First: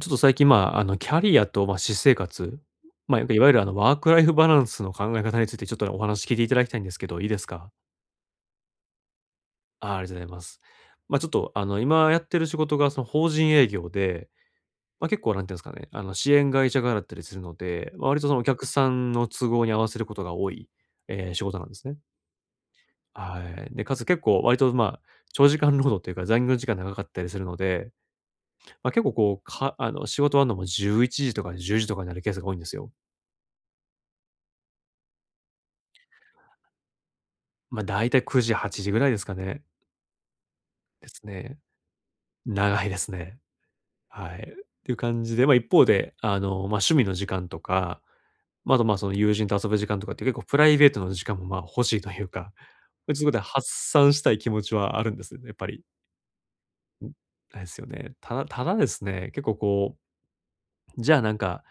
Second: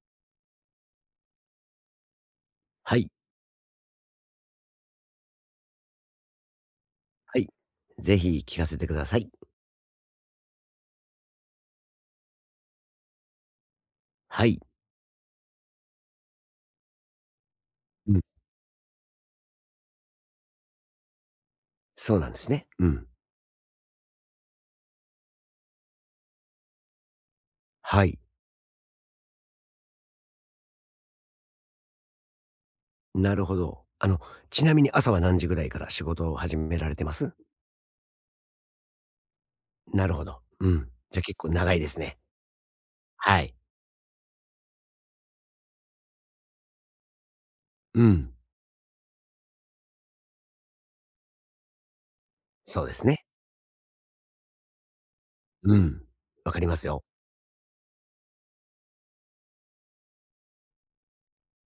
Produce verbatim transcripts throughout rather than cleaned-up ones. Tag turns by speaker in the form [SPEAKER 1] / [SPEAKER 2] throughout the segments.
[SPEAKER 1] ちょっと最近、まあ、あの、キャリアと、まあ、私生活、
[SPEAKER 2] はい。
[SPEAKER 1] まあ、いわゆる、あの、ワークライフバランスの考え方についてちょっとお話聞いていただきたいんですけど、いいで
[SPEAKER 2] は
[SPEAKER 1] す
[SPEAKER 2] い。
[SPEAKER 1] か？
[SPEAKER 2] ぜひ聞かせてください。
[SPEAKER 1] あ、ありがとうございます。まあ、ちょっと、あの、今やってる仕事がその法人営業で、
[SPEAKER 2] はい。
[SPEAKER 1] まあ、結構なんていうんですかね、あの、支援会社側だったりするので、まあ、
[SPEAKER 2] う
[SPEAKER 1] 割
[SPEAKER 2] ん。
[SPEAKER 1] とそのお客さんの都合に合わせることが多い、えー仕事なんですね。
[SPEAKER 2] そうなんですね。うん。
[SPEAKER 1] はい。で、かつ結構割と、まあ、長時間労働というか残業時間長かったりするので、
[SPEAKER 2] はい。
[SPEAKER 1] まあ、結構こう、かあの、仕事終わるのもじゅういちじとかじゅうじとかになるケースが多いんですよ。
[SPEAKER 2] なるほど。あの、ちなみに朝は何時ぐらいから仕事を始められてます？
[SPEAKER 1] まあ、だいたいくじ、はちじぐらいですかね。
[SPEAKER 2] なるほど。うん。
[SPEAKER 1] で
[SPEAKER 2] じゃ、
[SPEAKER 1] す
[SPEAKER 2] 結構
[SPEAKER 1] ね。
[SPEAKER 2] 長いですね。
[SPEAKER 1] 長いですね。
[SPEAKER 2] はい。
[SPEAKER 1] はい。っていう感じで、まあ、一方で、あの、まあ、趣味の時間とか、
[SPEAKER 2] うん。
[SPEAKER 1] ま、ああと、まあ、その友人と遊ぶ時間とかって結構プライベートの時間も、ま、欲しいというか、
[SPEAKER 2] そうです
[SPEAKER 1] ま
[SPEAKER 2] ね。
[SPEAKER 1] そこで発散したい気持ちはあるんですよね、やっぱ
[SPEAKER 2] う
[SPEAKER 1] り。
[SPEAKER 2] ん。わかりますよ。
[SPEAKER 1] ですよね。ただただですね、結構こう、じゃあなんか、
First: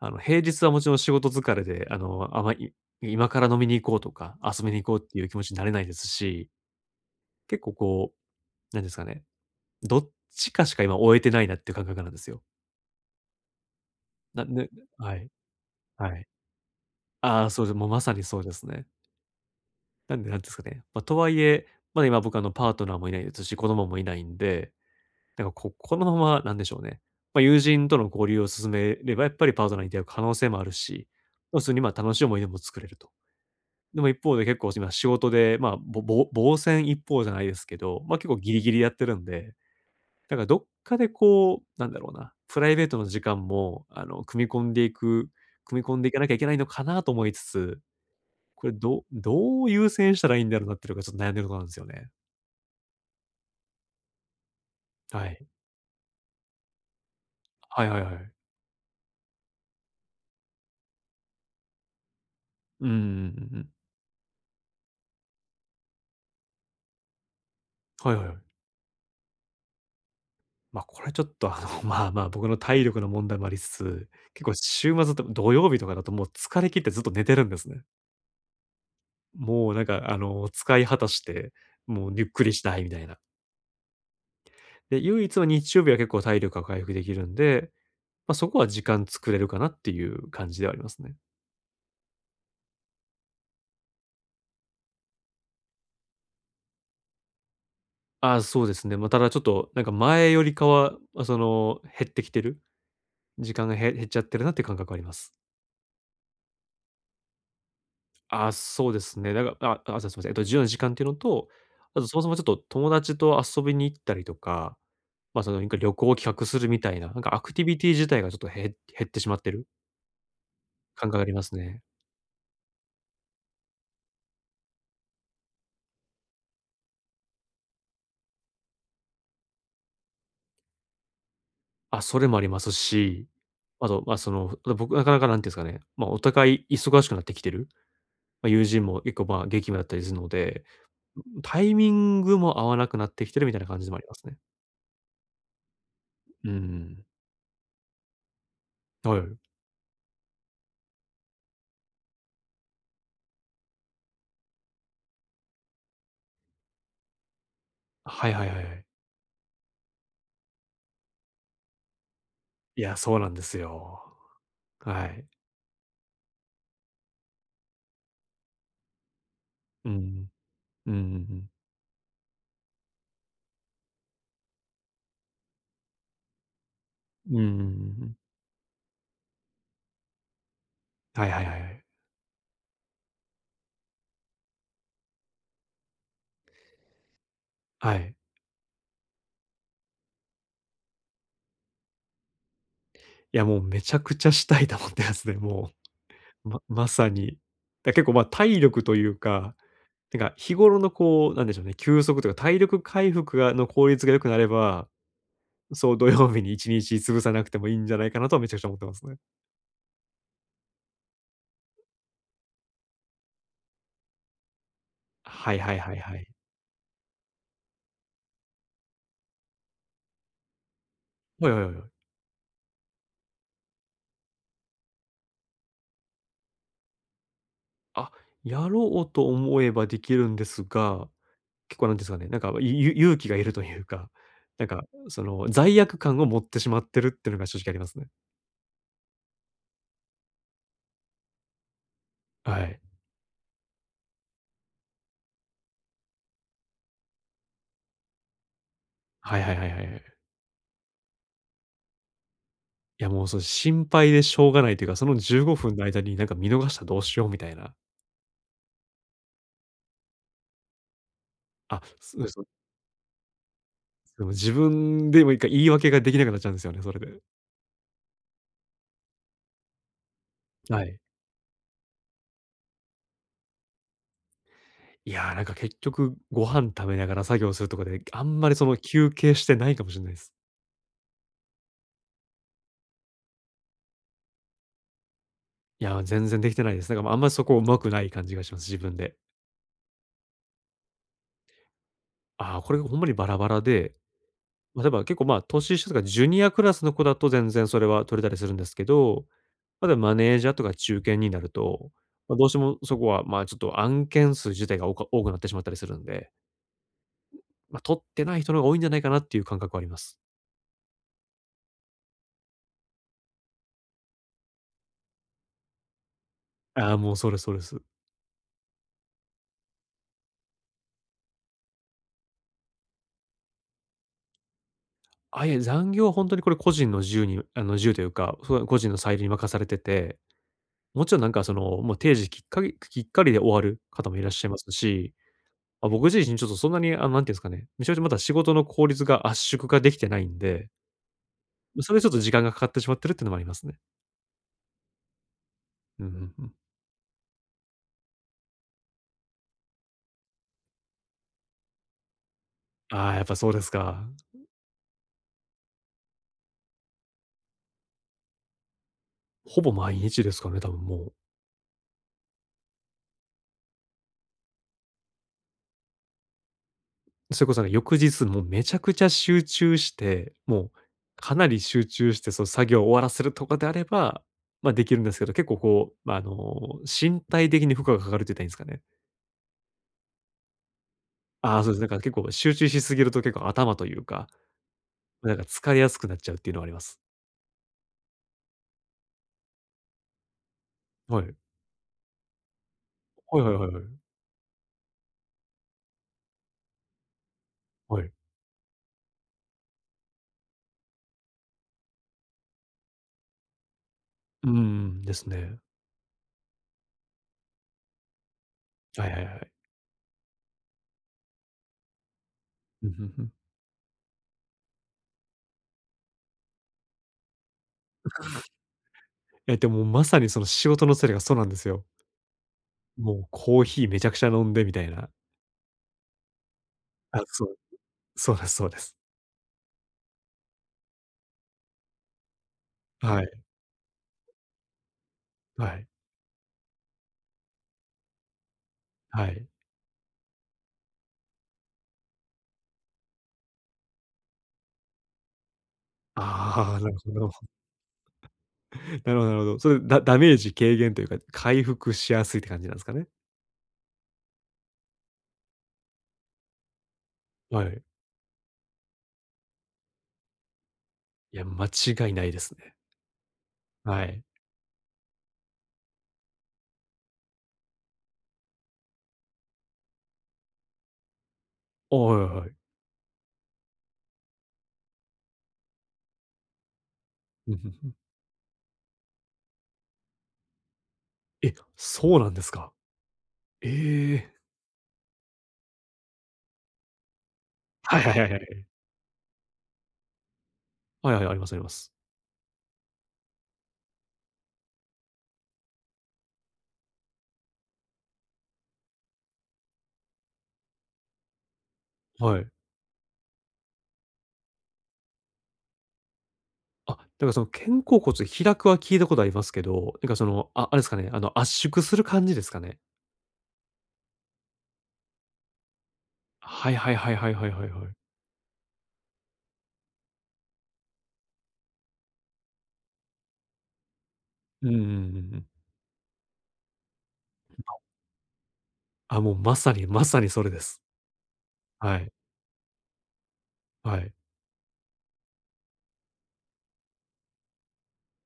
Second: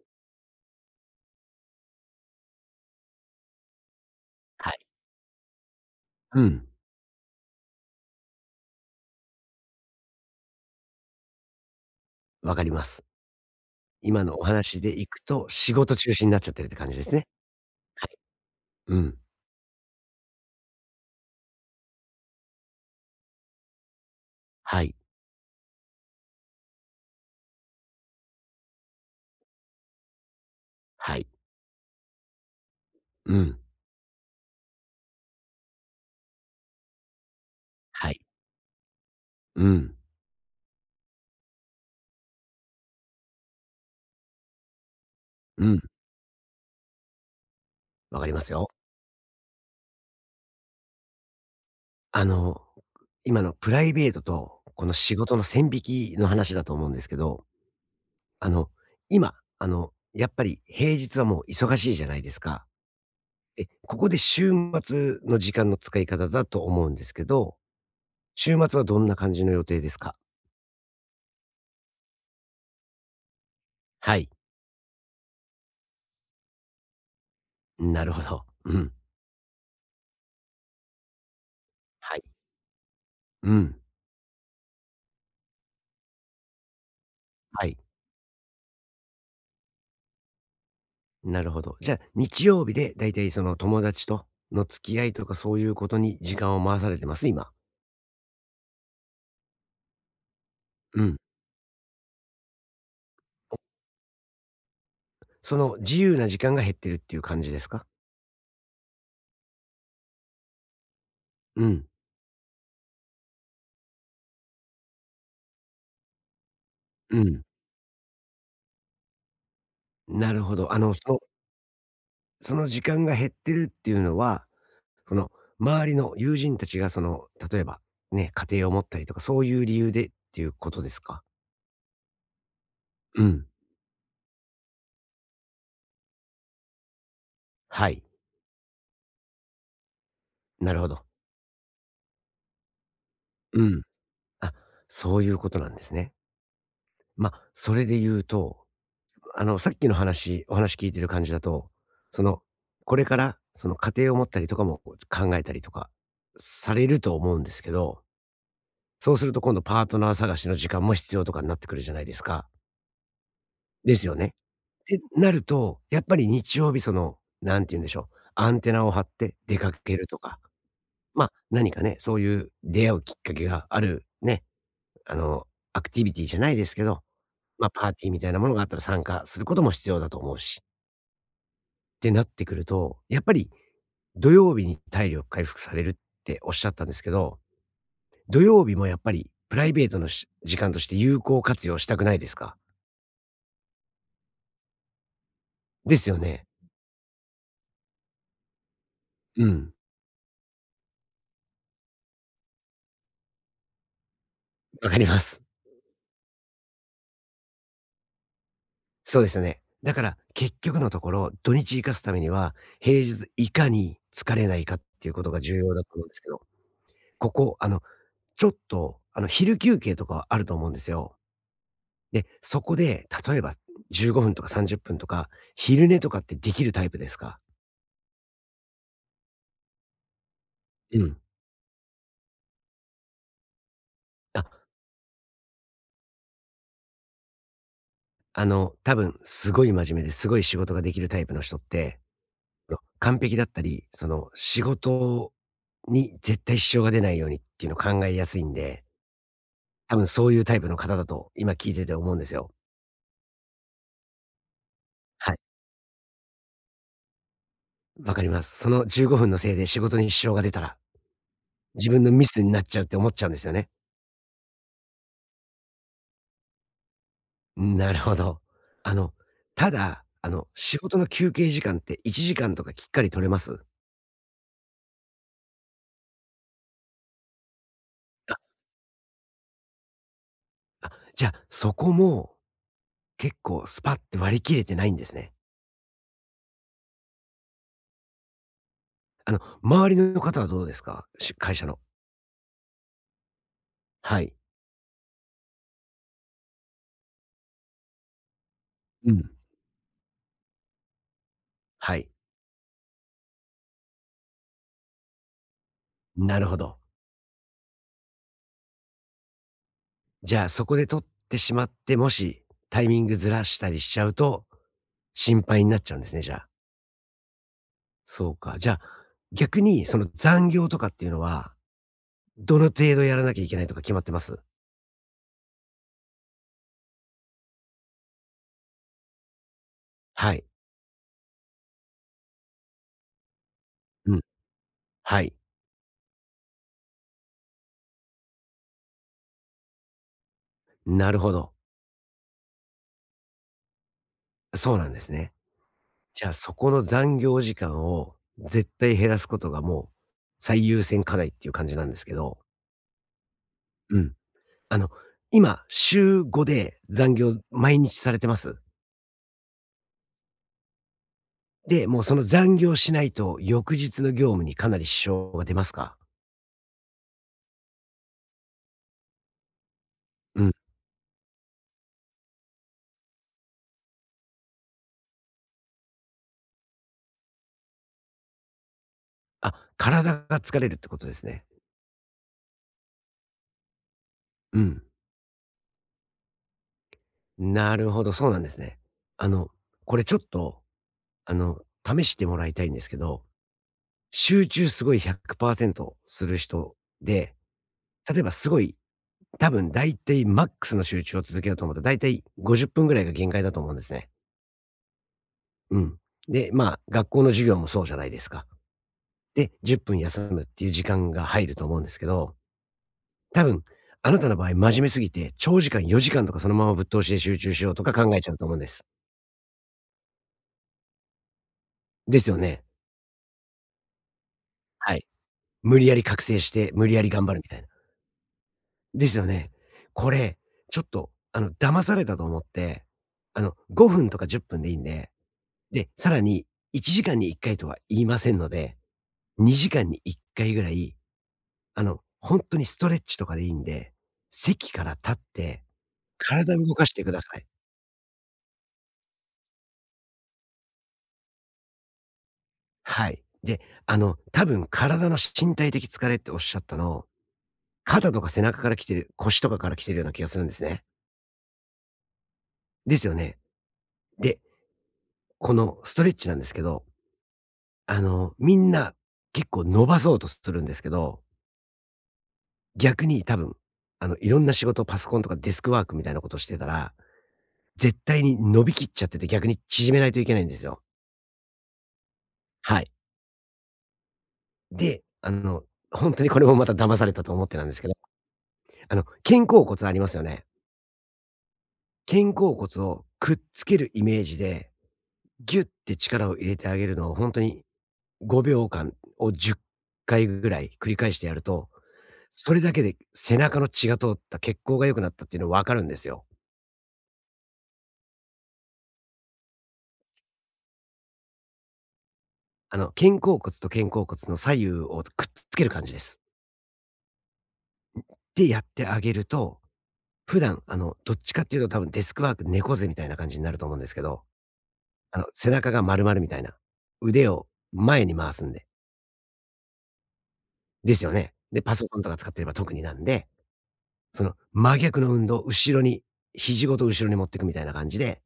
[SPEAKER 1] あの、平日はもちろん仕事疲れで、あの、あま、り今から飲みに行こうとか、遊
[SPEAKER 2] は
[SPEAKER 1] び
[SPEAKER 2] い。
[SPEAKER 1] に行こうっていう気持ちになれないです
[SPEAKER 2] う
[SPEAKER 1] し、
[SPEAKER 2] ん。
[SPEAKER 1] 結構こう、なんですかね、どっちかしか今終えてないなっていう感覚なんですよ。
[SPEAKER 2] わかります。今の
[SPEAKER 1] な
[SPEAKER 2] お
[SPEAKER 1] んで、
[SPEAKER 2] 話でい
[SPEAKER 1] は
[SPEAKER 2] く
[SPEAKER 1] い、
[SPEAKER 2] と、仕事
[SPEAKER 1] は
[SPEAKER 2] 中
[SPEAKER 1] い。
[SPEAKER 2] 心になっちゃってるって感じですね。
[SPEAKER 1] ああ、そうで、もうま
[SPEAKER 2] はい。
[SPEAKER 1] さにそうですね。
[SPEAKER 2] うん。
[SPEAKER 1] なんで、なんですかね、ま、とはいえ、まだ今僕あのパートナーもいないですし、子供もいないんで、
[SPEAKER 2] はい。
[SPEAKER 1] なんかここのままなんでしょうね、ま、友人との交流を進めれば、やっぱりパートナーに出会う可能性もあるし、
[SPEAKER 2] はい。
[SPEAKER 1] ま、普通にまあ楽しい思い出も作れると。
[SPEAKER 2] うん。
[SPEAKER 1] でも一方で結構今仕事で、まあ、ぼぼうぼうせん一方じゃないですけど、
[SPEAKER 2] は
[SPEAKER 1] ま、
[SPEAKER 2] い。
[SPEAKER 1] 結構ギリギリやってるんで、
[SPEAKER 2] うん。
[SPEAKER 1] だからどっかでこう、なんだろうな、プライベートの時間も、あの、組み込んでいく
[SPEAKER 2] うん。
[SPEAKER 1] 組み込んでいかなきゃいけないのかなと思いつつ、
[SPEAKER 2] わかります
[SPEAKER 1] こ
[SPEAKER 2] よ。
[SPEAKER 1] れどうどう優先したらいいんだろうなっていうのがちょっと悩んでるところなんですよね。
[SPEAKER 2] あの、今のプライベートと、この仕
[SPEAKER 1] は
[SPEAKER 2] 事の
[SPEAKER 1] い。
[SPEAKER 2] 線引きの話だと思うんですけど、
[SPEAKER 1] はいはいはい。
[SPEAKER 2] あの、今、あの、やっぱり平日はもう忙しいじゃないですか。
[SPEAKER 1] うんうんうんうん。
[SPEAKER 2] で、ここで週末の時間の使い方だと思うんですけど、
[SPEAKER 1] はいはいはい。
[SPEAKER 2] 週末はどんな感じの予定ですか？
[SPEAKER 1] ま、これちょっとあの、まあまあ、僕の体力の問題もありつつ、
[SPEAKER 2] はい、
[SPEAKER 1] 結構週末と土曜日とかだともう疲れ切ってずっと寝てるんですね。
[SPEAKER 2] なるほど。うん、
[SPEAKER 1] もうなんかあの、使い果たして、もう
[SPEAKER 2] は
[SPEAKER 1] ゆ
[SPEAKER 2] い。
[SPEAKER 1] っくりしたいみたいな。
[SPEAKER 2] うん、
[SPEAKER 1] で、唯一は日曜日は結構体力が回復できるん
[SPEAKER 2] は
[SPEAKER 1] で、
[SPEAKER 2] い、
[SPEAKER 1] まあ、そこは時間作れるかなっていう感じではありますね。
[SPEAKER 2] なるほど。じゃあ、日曜日でだいたいその友達との付き合いとかそういうことに時間を回されてます？今。
[SPEAKER 1] ああ、そうですね。まあ、ただちょっと、なんか前よりかは、
[SPEAKER 2] うん。
[SPEAKER 1] ま、その、減ってきてる、時間がへ減っちゃってるなっていう感覚はあります。
[SPEAKER 2] その自由な時間が減ってるっていう感じですか？
[SPEAKER 1] ああ、そうですね。だからあ、あ、すいません。えっと、自由な時間っていうのと、
[SPEAKER 2] うん、
[SPEAKER 1] あとそもそもちょっと友達と遊びに行ったりとか、まあ、その、なんか旅行を企画するみたいな、
[SPEAKER 2] う
[SPEAKER 1] なんかア
[SPEAKER 2] ん。
[SPEAKER 1] クティビティ自体がちょっと減減ってしまってる
[SPEAKER 2] なるほど。あの、そ
[SPEAKER 1] 感覚
[SPEAKER 2] の
[SPEAKER 1] がありますね。
[SPEAKER 2] その時間が減ってるっていうのは、その、周りの友人たちが、その、例えば、ね、家庭を持ったりとか、そういう理由でっていうことですか？
[SPEAKER 1] あ、それもあります
[SPEAKER 2] う
[SPEAKER 1] し、
[SPEAKER 2] ん。
[SPEAKER 1] あと、まあ、その、あと僕なかなか、なんていうんですかね、まあ、お互い忙しくなってきてる、
[SPEAKER 2] はい。
[SPEAKER 1] まあ、友人も結構、まあ、激務だったりするので、
[SPEAKER 2] なるほど。
[SPEAKER 1] タイミングも合わなくなってきてるみたい
[SPEAKER 2] う
[SPEAKER 1] な感
[SPEAKER 2] ん。
[SPEAKER 1] じでもありますね。
[SPEAKER 2] あ、そういうことなんですね。
[SPEAKER 1] うん。
[SPEAKER 2] まあ、それで言うと、
[SPEAKER 1] はい。
[SPEAKER 2] あの、さっきの話お話聞いてる感じだと、その、これから、その、家庭を持ったりとかも、こう、考えたりとかされると思うんですけど、
[SPEAKER 1] はいはいはいはい。
[SPEAKER 2] そうすると今度パートナー探しの時間も必要とかになってくるじゃないですか。
[SPEAKER 1] いや、そうなんです
[SPEAKER 2] ですよ
[SPEAKER 1] よ。
[SPEAKER 2] ね。って
[SPEAKER 1] はい。
[SPEAKER 2] なると、やっぱり日曜日その、何て言うんでしょう、アンテナを張って出か
[SPEAKER 1] う
[SPEAKER 2] けると
[SPEAKER 1] ん。
[SPEAKER 2] か、
[SPEAKER 1] うんうん
[SPEAKER 2] ま、
[SPEAKER 1] うん。
[SPEAKER 2] 何かね、そういう出会うきっかけがあるね、あの、アクティビティじゃないですけど、
[SPEAKER 1] うんうんうんうんうん
[SPEAKER 2] ま、パー
[SPEAKER 1] う
[SPEAKER 2] ティー
[SPEAKER 1] ん。
[SPEAKER 2] みたいなものがあったら参加することも必要だと思うし、
[SPEAKER 1] はいはいはいは
[SPEAKER 2] っ
[SPEAKER 1] い。
[SPEAKER 2] てなってくると、やっぱり土曜日に体力回復されるっておっしゃったんですけど、
[SPEAKER 1] はい。
[SPEAKER 2] 土曜日もやっぱりプライベートのし時間として有効活用したくないですか？
[SPEAKER 1] いや、もうめちゃくちゃしたいと思ってますね、も
[SPEAKER 2] ですよね。
[SPEAKER 1] う。ままさに。だ、結構、ま、体力という
[SPEAKER 2] う
[SPEAKER 1] か、
[SPEAKER 2] ん、
[SPEAKER 1] なんか日頃のこう、なんでしょうね、休息とか体力回復がの効率が良くなれば、
[SPEAKER 2] わかります。
[SPEAKER 1] そう土曜日にいちにち潰さなくてもいいんじゃないかなとはめちゃくちゃ思ってますね。
[SPEAKER 2] そうですよね。だから結局のところ、土日生かすためには、平日いかに疲れないかっていうことが
[SPEAKER 1] は
[SPEAKER 2] 重
[SPEAKER 1] いは
[SPEAKER 2] 要
[SPEAKER 1] い
[SPEAKER 2] だと
[SPEAKER 1] はい
[SPEAKER 2] 思うんで
[SPEAKER 1] は
[SPEAKER 2] す
[SPEAKER 1] い。
[SPEAKER 2] けど、ここ、あの、ちょっと、あの、昼休憩とかあると思うんですよ。
[SPEAKER 1] はいはいはいはい。
[SPEAKER 2] で、そこで、例えばじゅうごふんとかさんじゅっぷんとか、昼寝とかってできるタイプですか？
[SPEAKER 1] あ、やろうと思えばできるんです
[SPEAKER 2] う
[SPEAKER 1] が、
[SPEAKER 2] ん。
[SPEAKER 1] 結構なんですかね、なんかゆ勇気がいるというか、
[SPEAKER 2] あ、
[SPEAKER 1] なんかその罪悪感を持ってしまってるっていうのが正直ありますね。
[SPEAKER 2] あの、多分すごい真面目ですごい仕事ができるタイプの人って
[SPEAKER 1] は
[SPEAKER 2] の、
[SPEAKER 1] い。
[SPEAKER 2] 完璧だったり、その、仕事に絶対支障が出ないようにっていうのを考えやすいんで、
[SPEAKER 1] はいはいはいはいは
[SPEAKER 2] 多
[SPEAKER 1] い。
[SPEAKER 2] 分そういうタイプの方だと今聞いてて思うんですよ。
[SPEAKER 1] いや、もうそう心配でしょうがないというか、その
[SPEAKER 2] はい。
[SPEAKER 1] じゅうごふんの間になんか見逃したらどうしようみたいな。
[SPEAKER 2] わかります。そのじゅうごふんのせいで仕事に支障が出たら、
[SPEAKER 1] あ、
[SPEAKER 2] 自分の
[SPEAKER 1] そ
[SPEAKER 2] ミ
[SPEAKER 1] う
[SPEAKER 2] ス
[SPEAKER 1] そう。
[SPEAKER 2] になっちゃうって思っちゃうんですよね。
[SPEAKER 1] でも自分でもいいか言い訳ができなくなっちゃうんですよね、それで。
[SPEAKER 2] なるほど。あの、ただ、あの、仕
[SPEAKER 1] は
[SPEAKER 2] 事
[SPEAKER 1] い。
[SPEAKER 2] の休憩時間っていちじかんとかきっかり取れます？
[SPEAKER 1] いや、なんか結局ご飯食べながら作業するとかで、あ
[SPEAKER 2] あ、
[SPEAKER 1] んまりその休憩してないかもしれないです。
[SPEAKER 2] あ、じゃあ、そこも結構スパって割り切れてないんですね。
[SPEAKER 1] いや、全然できてないです。なんか、まあ、あんまりそこ上手くない感じがします、自分で。
[SPEAKER 2] あの、周りの方はどうですか？し会社の。
[SPEAKER 1] ああ、これほんまにバラバラで、
[SPEAKER 2] はい。
[SPEAKER 1] ま、例えば結構、まあ、年下とかジュニアクラスの子だと全然それは取れたりするんですけ
[SPEAKER 2] う
[SPEAKER 1] ど、
[SPEAKER 2] ん。
[SPEAKER 1] まだマネージャーとか中堅になると、
[SPEAKER 2] はい。
[SPEAKER 1] まあ、どうしてもそこは、ま、ちょっと案件数自体がおか多くなってしまったりするんで、
[SPEAKER 2] なるほど。
[SPEAKER 1] まあ、取ってない人の方が多いんじゃないかなっていう感覚はあります。
[SPEAKER 2] じゃあそこで取ってしまって、もしタイミングずらしたりしちゃうと、心配になっちゃうんですね、じゃあ。
[SPEAKER 1] ああ、もうそうですそうです。
[SPEAKER 2] そうか。じゃあ、逆にその残業とかっていうのは、どの程度やらなきゃいけないとか決まってます？
[SPEAKER 1] あ、いや、残業は本当にこれ個人の自由にあの、自由というか、そう、個人の裁量に任されてて、
[SPEAKER 2] はい。
[SPEAKER 1] もちろんなんかその、もう定時きっかりきっかりで終わる方
[SPEAKER 2] う
[SPEAKER 1] も
[SPEAKER 2] ん。
[SPEAKER 1] いらっしゃいますし、
[SPEAKER 2] はい。
[SPEAKER 1] ま、僕自身ちょっとそんなにあの、なんていうんですかね、めちゃめちゃまだ仕事の効率が圧縮ができてないんで、
[SPEAKER 2] なるほど。
[SPEAKER 1] ま、それでちょっと時間がかかってしまってるっていうのもありますね。
[SPEAKER 2] そうなんですね。
[SPEAKER 1] うんう
[SPEAKER 2] じゃあ
[SPEAKER 1] んうん。
[SPEAKER 2] そこの残業時間を絶対減らすことがもう最優先課題っていう感じなんですけど。
[SPEAKER 1] ああ、やっぱそうです
[SPEAKER 2] う
[SPEAKER 1] か。
[SPEAKER 2] ん。あの、今、週ごで残業毎日されてます？
[SPEAKER 1] ほぼ毎日ですかね、多分もう。
[SPEAKER 2] で、もうその残業しないと、翌日の業務にかなり支障が出ますか？
[SPEAKER 1] それこそなんか翌日もうめちゃくちゃ集中して、
[SPEAKER 2] うん。
[SPEAKER 1] もうかなり集中してその作業を終わらせるとかであれば、ま、できるんですけど、結構こう、ま、あの、身体的に負荷がかかるって言ったらいいんですかね。
[SPEAKER 2] あ、体が疲れるってことですね。
[SPEAKER 1] ああ、そうです。なんか結構集中しすぎると結構頭というか、
[SPEAKER 2] うん。
[SPEAKER 1] なんか疲れやすくなっちゃうっていうのはあります。
[SPEAKER 2] なるほど、そうなんですね。あの、これちょっと、
[SPEAKER 1] はい。
[SPEAKER 2] あの、試してもらいたいんですけど、
[SPEAKER 1] はいはいはいはい。
[SPEAKER 2] 集中すごいひゃくパーセントする人で、
[SPEAKER 1] はい。
[SPEAKER 2] 例えばすごい、多分だいたいマックスの集中を続けようと思ったら、だいたいごじゅっぷんぐらいが限界だと思うんですね。
[SPEAKER 1] うんうん、ですね。
[SPEAKER 2] うん。で、まあ、学校の授業もそうじゃないですか。
[SPEAKER 1] はいはいはい。
[SPEAKER 2] で、じゅっぷん休むっていう時間が入ると思うんですけど、
[SPEAKER 1] うん、んうん。
[SPEAKER 2] 多分、あなたの場合、真面目すぎて、長時間よじかんとかそのままぶっ通しで集中しようとか考えちゃうと思うんです。
[SPEAKER 1] え、でもまさにその仕事のせれがそうなんですよ。
[SPEAKER 2] ですよね？
[SPEAKER 1] もうコーヒーめちゃくちゃ飲んでみたい
[SPEAKER 2] はい。
[SPEAKER 1] な。
[SPEAKER 2] 無理やり覚醒して、無理やり
[SPEAKER 1] あ、
[SPEAKER 2] 頑張る
[SPEAKER 1] そ
[SPEAKER 2] みた
[SPEAKER 1] う、
[SPEAKER 2] いな。
[SPEAKER 1] そうですそうです。
[SPEAKER 2] ですよね？これ、ちょっと、あの、騙されたと思って、
[SPEAKER 1] はい、
[SPEAKER 2] あの、ごふんとかじゅっぷんでいいんで、
[SPEAKER 1] はい、
[SPEAKER 2] で、さらにいちじかんにいっかいとは言いませんので、
[SPEAKER 1] はい。
[SPEAKER 2] にじかんにいっかいぐらい、あの、本当にストレッチとかでいいんで、席から立って、体を動
[SPEAKER 1] ああ、
[SPEAKER 2] か
[SPEAKER 1] な
[SPEAKER 2] し
[SPEAKER 1] る
[SPEAKER 2] てくだ
[SPEAKER 1] ほ
[SPEAKER 2] さい。
[SPEAKER 1] ど。なるほどなるほど。それ、ダダメージ軽減というか、回復しやすいって感じなんですかね？
[SPEAKER 2] はい。で、あの、多分体の身体的疲れっておっしゃったの、
[SPEAKER 1] はい。
[SPEAKER 2] 肩とか背中から来てる、腰とかから来てるような気がするんですね。
[SPEAKER 1] いや、間違いないですね。
[SPEAKER 2] ですよね。
[SPEAKER 1] はい。
[SPEAKER 2] で、このストレッチなんですけど、あの、みんな結構伸ばそうとするんですけど、
[SPEAKER 1] はいはいおい。
[SPEAKER 2] 逆に多分、あの、いろんな仕事、パソコンとかデスクワークみたいなことをしてたら、
[SPEAKER 1] うん、んうん。
[SPEAKER 2] 絶対に伸びきっちゃってて逆に縮めないといけないんですよ。
[SPEAKER 1] え、そうなんですか？
[SPEAKER 2] はい。
[SPEAKER 1] ええ。
[SPEAKER 2] で、あの、本当にこれもまた騙されたと思ってなんですけど、
[SPEAKER 1] はいはいはいはい。
[SPEAKER 2] あの、肩甲骨ありますよね。
[SPEAKER 1] はいはい、ありますあります。
[SPEAKER 2] 肩甲骨をくっつけるイメージで、ギュッて力を入れてあげるのを本当にごびょうかんをじゅっかいぐらい繰り返してやると、
[SPEAKER 1] はい。
[SPEAKER 2] それだけで背中の血が通った血行が良くなったっていうの分かるんですよ。
[SPEAKER 1] あ、だかその肩甲骨開くは聞いたことありますけど、なんかその、あ、あれですかね、あの、圧縮する感じですかね？
[SPEAKER 2] あの、肩甲骨と肩甲骨の左右をくっつける感じです。
[SPEAKER 1] はいはいはいはいはいはいはい。
[SPEAKER 2] で、やってあげると、普段、あの、どっちかっていうと多分デスクワーク猫背みたいな感じになると思うんですけど、
[SPEAKER 1] うんうんうんう
[SPEAKER 2] あの、
[SPEAKER 1] ん。
[SPEAKER 2] 背中が丸まるみたいな。腕を前に回すんで。
[SPEAKER 1] あ、もうまさにまさにそれです。
[SPEAKER 2] ですよね。で、パソ
[SPEAKER 1] は
[SPEAKER 2] コンと
[SPEAKER 1] い。
[SPEAKER 2] か使ってれば特になんで
[SPEAKER 1] はい。
[SPEAKER 2] その真逆の運動、後ろに、肘ごと後ろに持っていくみたいな感じで、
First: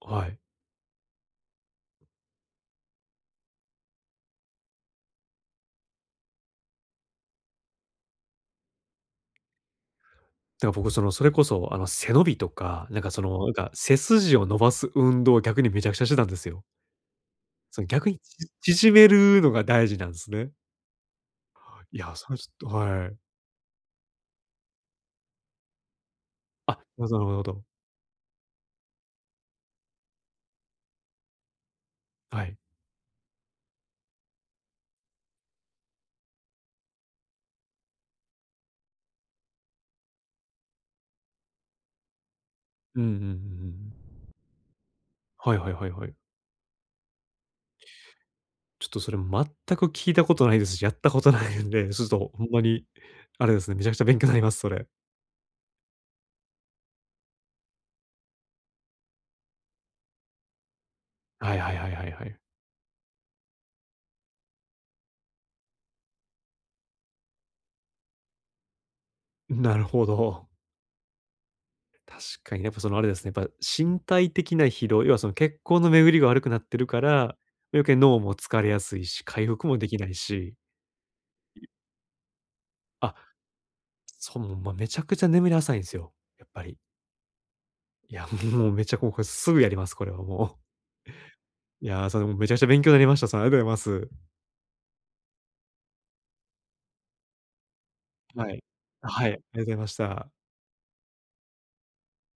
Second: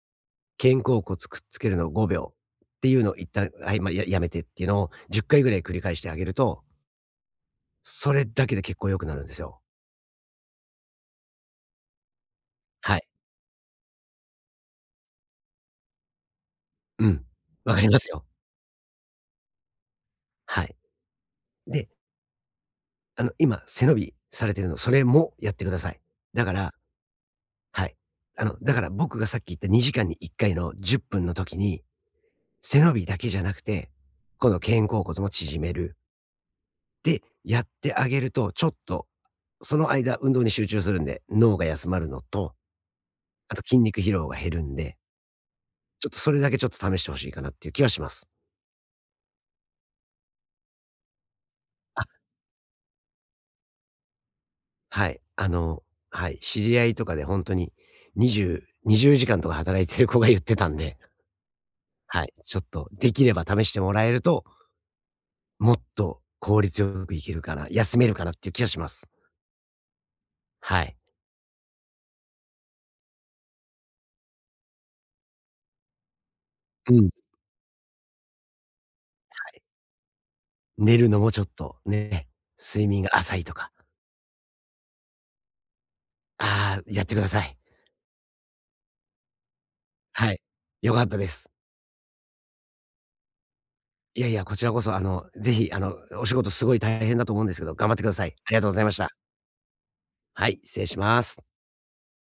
[SPEAKER 1] はい。
[SPEAKER 2] 肩甲骨くっつけるのをごびょうっていうのを一旦、はい、まあ、ややめてっていうのをじっかいぐらい繰り返してあげると、それだけで結構良くなるんですよ。
[SPEAKER 1] だから僕その、それこそあの、背伸びとか、
[SPEAKER 2] は
[SPEAKER 1] なん
[SPEAKER 2] い。
[SPEAKER 1] かその、なんか背筋を伸ばす運動を逆にめちゃくちゃしてたんですよ。
[SPEAKER 2] うん。わ
[SPEAKER 1] そ
[SPEAKER 2] か
[SPEAKER 1] の
[SPEAKER 2] りま
[SPEAKER 1] 逆
[SPEAKER 2] す
[SPEAKER 1] に
[SPEAKER 2] よ。
[SPEAKER 1] ち 縮めるのが大事なんですね。
[SPEAKER 2] はい。で、
[SPEAKER 1] いや、それはちょっとはい。
[SPEAKER 2] あの、今、背伸びされてるの、それもやってください。だから、
[SPEAKER 1] あ、なるほどなるほど。
[SPEAKER 2] はい。あの、だから僕がさっき言ったにじかんにいっかいのじゅっぷんの時に、
[SPEAKER 1] はい。
[SPEAKER 2] 背伸びだけじゃなくて、この肩甲骨も縮める。で、やってあげると、ちょっと、その間運動に集中するんで、脳が休まるのと、
[SPEAKER 1] うんうんうんうんう
[SPEAKER 2] あと筋
[SPEAKER 1] ん。
[SPEAKER 2] 肉疲労が減るんで、
[SPEAKER 1] はいはいはいは
[SPEAKER 2] ちょっ
[SPEAKER 1] い。
[SPEAKER 2] とそれだけちょっと試してほしいかなっていう気はします。
[SPEAKER 1] ちょっとそれ全く聞いたことないですし、やったことないんで、ち
[SPEAKER 2] あ、
[SPEAKER 1] ょっとほんまに、あれですね、めちゃくちゃ勉強になります、それ。
[SPEAKER 2] はい。あの、はい、知り合いとかで本当ににじゅう、にじゅうじかんとか働いてる子が言ってたんで、
[SPEAKER 1] はいはいはいはいは
[SPEAKER 2] はい、
[SPEAKER 1] い。
[SPEAKER 2] ちょっとできれば試してもらえると、もっと効率よくいけるかな、休めるかなっていう気はします。
[SPEAKER 1] なるほど。
[SPEAKER 2] はい。
[SPEAKER 1] 確かにやっぱそのあれですね、やっぱ身体的な疲労、要はその血行の巡りが悪くなってる
[SPEAKER 2] う
[SPEAKER 1] か
[SPEAKER 2] ん。
[SPEAKER 1] ら、余計脳も疲れやすいし、回復もできないし、
[SPEAKER 2] 寝るのもちょっとね、睡眠
[SPEAKER 1] あ、
[SPEAKER 2] が浅いとか、
[SPEAKER 1] そう、もう、まあ、めちゃくちゃ眠り浅いんですよ、やっぱり。
[SPEAKER 2] ああ、やってください。
[SPEAKER 1] いや、もうめちゃこれすぐやります、これは
[SPEAKER 2] はい。
[SPEAKER 1] もう。
[SPEAKER 2] 良かったです。
[SPEAKER 1] いやー、それもうめちゃくちゃ勉強になりました。それ、ありがとうございます。
[SPEAKER 2] いやいや、こちらこそ、あの、ぜひ、あの、お仕事すごい大変だと思うんですけど、頑張ってください。
[SPEAKER 1] は
[SPEAKER 2] ありが
[SPEAKER 1] い。
[SPEAKER 2] とうございました。
[SPEAKER 1] はい、ありがとうございました。
[SPEAKER 2] はい、失礼します。